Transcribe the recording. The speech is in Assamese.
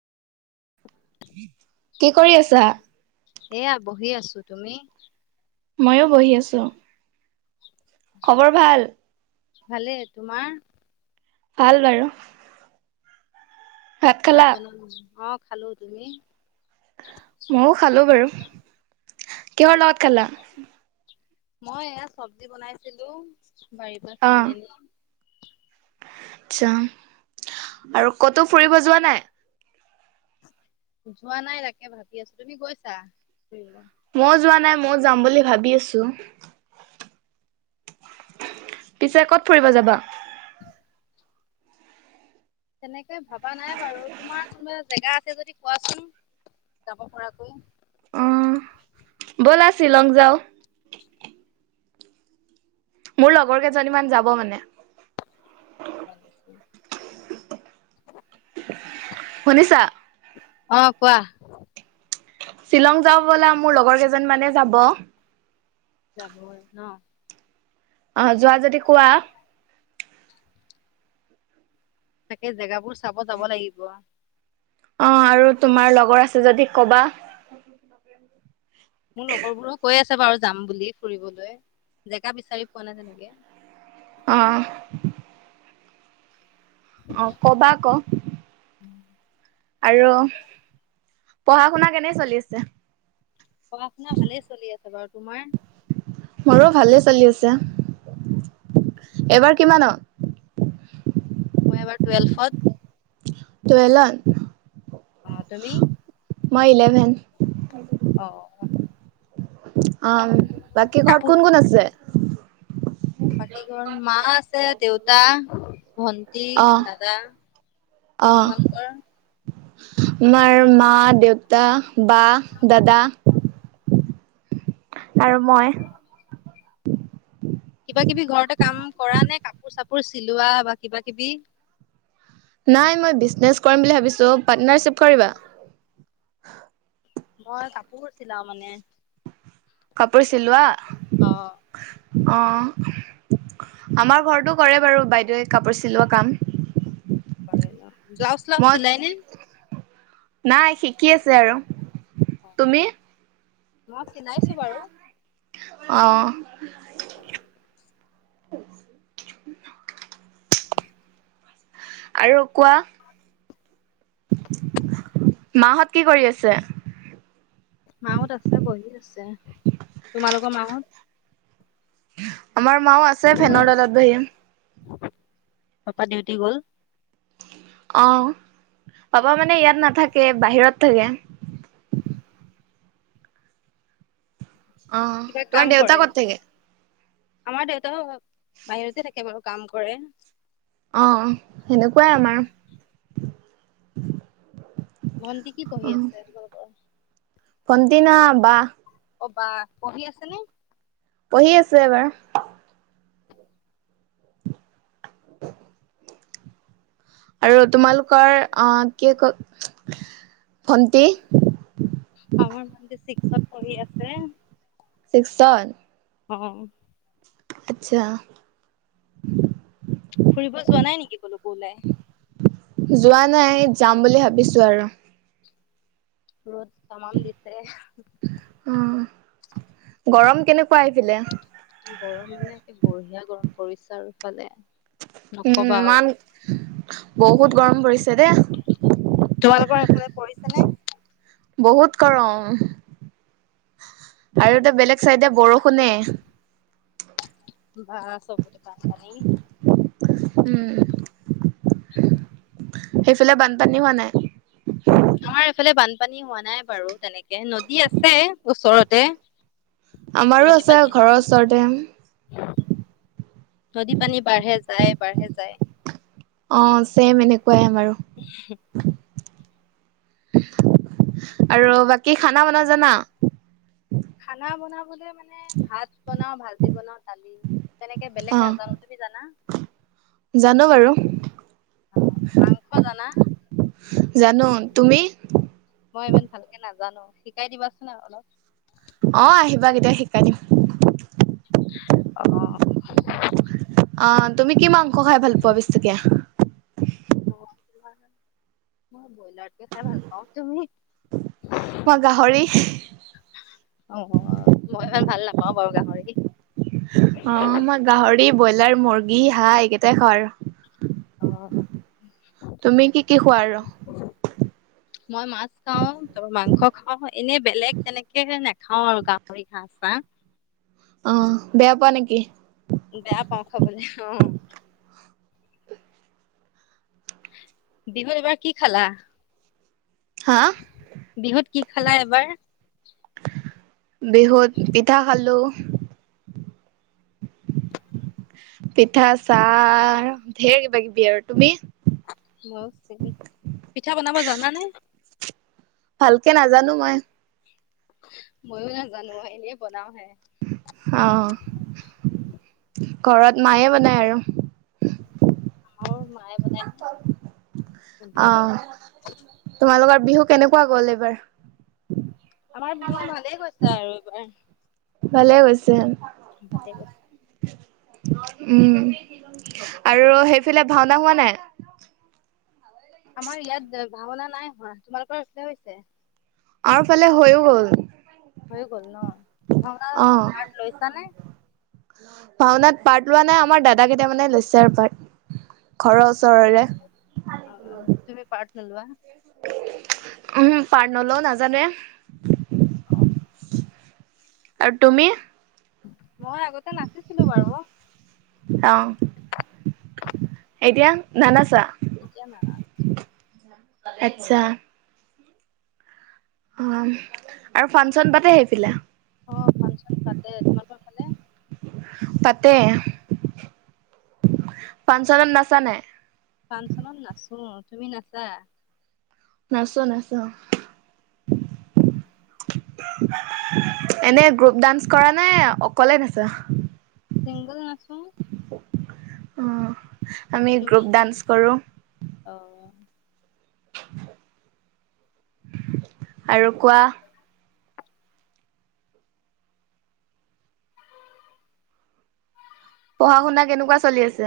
কি কৰি আছা? এয়া বহি আছো তুমি? ময়ো বহি আছোঁ। খবৰ ভাল। ভালে তোমাৰ। ভাল বাৰু। ভাত বন অ' খালো তুমি মইও খালো বাৰু কিহৰ লগত খালা। মই এয়াত চব্জি বনাইছিলো বাৰীৰ পৰা অ', চিঙি আনি। আচ্ছা আৰু কতো ফুৰিব যোৱা নাই। যোৱা নাই তাকে ভাবি আছো তুমি গৈছা ফুৰিব। মইও যোৱা নাই ময়ও যাম বুলি ভাবি আছো। পিছে ক'ত ফুৰিব যাবা। তেনেকে ভবা নাই বাৰু তোমাৰ কোনোবা জেগা আছে যদি কোৱাচোন। যাব পৰা কৈ অ', বলা শ্বিলং যাওঁ। মোৰ লগৰ কেইজনীমান যাব মানে। [inaudible] শুনিছা। অ'। কোৱা। শ্বিলং যাওঁ বোলা মোৰ লগৰ কেইজন মানে যাব। যাব ন। আহ যোৱা যদি কোৱা। চাকে জেগাবোৰ চাব যাব লাগিব। অ' আৰু তোমাৰ লগৰ আছে যদি কবা মোৰ লগৰ বোৰো কৈ আছে। বাৰু যাম বুলি ফুৰিবলৈ জেগা বিচাৰি পোৱা নাই তেনেকে। অহ। অ' কবা আকৌ। আৰু পঢ়া শুনা কেনে চলি আছে পঢ়া শুনা ভালেই চলি আছে বাৰু তোমাৰ। এবাৰ কিমানত মই এইবাৰ টোএলফত। [unintelligible] অ' তুমি মই ইলেভেন। অ'। অ' বাকী ঘৰত কাপোৰ কোন কোন আছে? বাকী ঘৰ মা আছে দেউতা ভন্টি অ'। দাদা। অ' তোমালোকৰ আমাৰ মা দেউতা বা দাদা। আৰু মই কিবা কিবি ঘৰতে কাম কৰা নে কাপোৰ চাপোৰ চিলোৱা বা কিবা কিবি। নাই মই বিজনেছ কৰিম ভাবিছোঁ, পাৰ্টনাৰশ্বিপ কৰিবা? মই কাপোৰ চিলাওঁ মানে কাপোৰ চিলোৱা, অ অ'। আমাৰ ঘৰতো কৰে বাৰু বাইদেৱে কাপোৰ চিলোৱা কাম। ব্লাউজ চ্লাউজ মই চিলাই নে? নাই শিকি আছে আৰু তুমি? অ' মই চিনাইছো বাৰু। অহ। উম। [inaudible] আৰু কোৱা। মাহঁত কি কৰি আছে? মাহোঁত আছে বহি আছে, তোমালোকৰ মাহোঁত? আমাৰ মা ও আছে ফেনৰ তলত বহি। পাপা ডিউটি গ'ল। অ', পাপা মানে ইয়াত নাথাকে বাহিৰত থাকে। অ', কিবা তোমাৰ কাম দেউতা কৰে? ক'ত থাকে?? আমাৰ দেউতাও বাহিৰতে থাকে বাৰু, কাম কৰে। অ', সেনেকুৱাই আমাৰ। ভণ্টি কি পঢ়ি আছে তোমালোকৰ? ভণ্টি নহয় বা। অ', বা পহি আছে নে? পঢ়ি আছোঁ এবাৰ। আৰু তোমালোকৰ? অ', কি ক ভন্টি আমাৰ মান ছিক্সত পঢ়ি আছে [unintelligible] অ'। আচ্ছা। ফুৰিব যোৱা নাই নেকি ক'লৈকো ওলাই? যোৱা নাই, যাম বুলি ভাবিছোঁ আৰু ৰ'দ তামাম দিছে অ', গৰম কেনেকুৱা সেইফালে? গৰম মানে একে বঢ়িয়া গৰম পৰিছে আৰু ইফালে। উম, নকবা আও। ইমান, বহুত গৰম পৰিছে দেই। তোমালোকৰ হেফালে পৰিছে নে? বহুত গৰম আৰু এটা বেলেগ চাইডে বৰষুণে বা চব বোকাপানী উম। সেইফালে বানপানী হোৱা নাই? আমাৰ এইফালে বানপানী হোৱা নাই বাৰু তেনেকে নদী আছে ওচৰতে। আমাৰো নদী আছে পানী, ঘৰৰ ওচৰতে নদী পানী বাঢ়ে যায়, বাঢ়ে যায়। অ', ছেম এনেকুৱাই আমাৰো আৰু বাকী খানা বনোৱা জানা? খানা বনাবলে মানে, ভাত বনাওঁ, ভাজি বনাওঁ, দালি। তেনেকে অ বেলেগ নাজানো, তুমি জানা? জানো বাৰু অ', মাংস জানা? জানো, তুমি? মই ইমান ভালকে নাজানো শিকাই দিবাচোন অলপ। অ', আহিবা কেতিয়া শিকাই দিম। অ', অ', তুমি কি মাংস খাই ভাল পোৱা বেছিকে। মই বইলাৰ। [unintelligible] ভাল পাওঁ তুমি মই গাহৰি অ', মই ইমান ভাল নাপাওঁ বাৰু গাহৰি। অ', মই গাহৰি, ব্ৰইলাৰ, মুৰ্গী, হাঁহ এইকেইটাই খাওঁ আৰু। অ'। বাৰু মই মাছ খাওঁ, তাৰপা মাংস খাওঁ, এনেই বেলেগ তেনেকে নেখাওঁ আৰু গাহৰি ঘাঁ চাহ অ', বেয়া পোৱা নেকি? বেয়া পাওঁ খাবলৈ অ', বিহুত এইবাৰ কি খালা? হা বিহুত কি খালা এবাৰ? বিহুত পিঠা খালোঁ। পিঠা চাহ ঢেৰ কিবা কিবি আৰু তুমি? পিঠা বনাব জানানে? ভালকে নাজানো মই ময়ো নাজানো এনে বনাওঁ হে। অ', ঘৰত মায়ে বনায় আৰু। [inaudible] আমাৰো মায়ে বনাই হে ভণ্টিয়ে অ', বনাই। তোমালোকৰ বিহু কেনেকুৱা গ'ল এইবাৰ? আমাৰ বিহু ভালেই গৈছে আৰু এইবাৰ। ভালে গৈছে ভালেই গৈছে। উম, আৰু সেইফালে ভাওনা হোৱা নাই? আমাৰ ইয়াত ভাওনা নাই হোৱা তোমালোকৰ [unintelligible] হৈছে? আৰুফালে হৈয়ো গল। হৈ গ'ল ন' ভাওনা অ', পাৰ্ট লৈছা নে? ভাওনাত পাৰ্ট লোৱা নাই আমাৰ দাদা কেইটা মানে লৈছে আৰু পাৰ্ট ঘৰৰ ওচৰৰে। অ', তুমি পাৰ্ট নুলুৱা? উম, পাৰ্ট নলওঁ নাজানোৱে। অ', আৰু তুমি? মই আগতে নাচিছিলোঁ বাৰু। অ', এতিয়া নানাচা? এতিয়া নানাচো। আচ্ছা। অ' আৰু ফংচন পাতে সেইফালে? অ', ফাংচন পাতে তোমালোকৰ ফালে? পাতে। ফাংচনত নাচা নাই? ফাংচনত নাচো তুমি নাচা? নাচো নাচো। [inaudible] এনে গ্ৰুপ ডান্স কৰা নে অকলে নাচা? চিংগল নাচো। অ', আমি তুমি গ্ৰুপ ডান্স কৰোঁ। অ', আৰু কোৱা? পঢ়া শুনা কেনেকুৱা চলি আছে?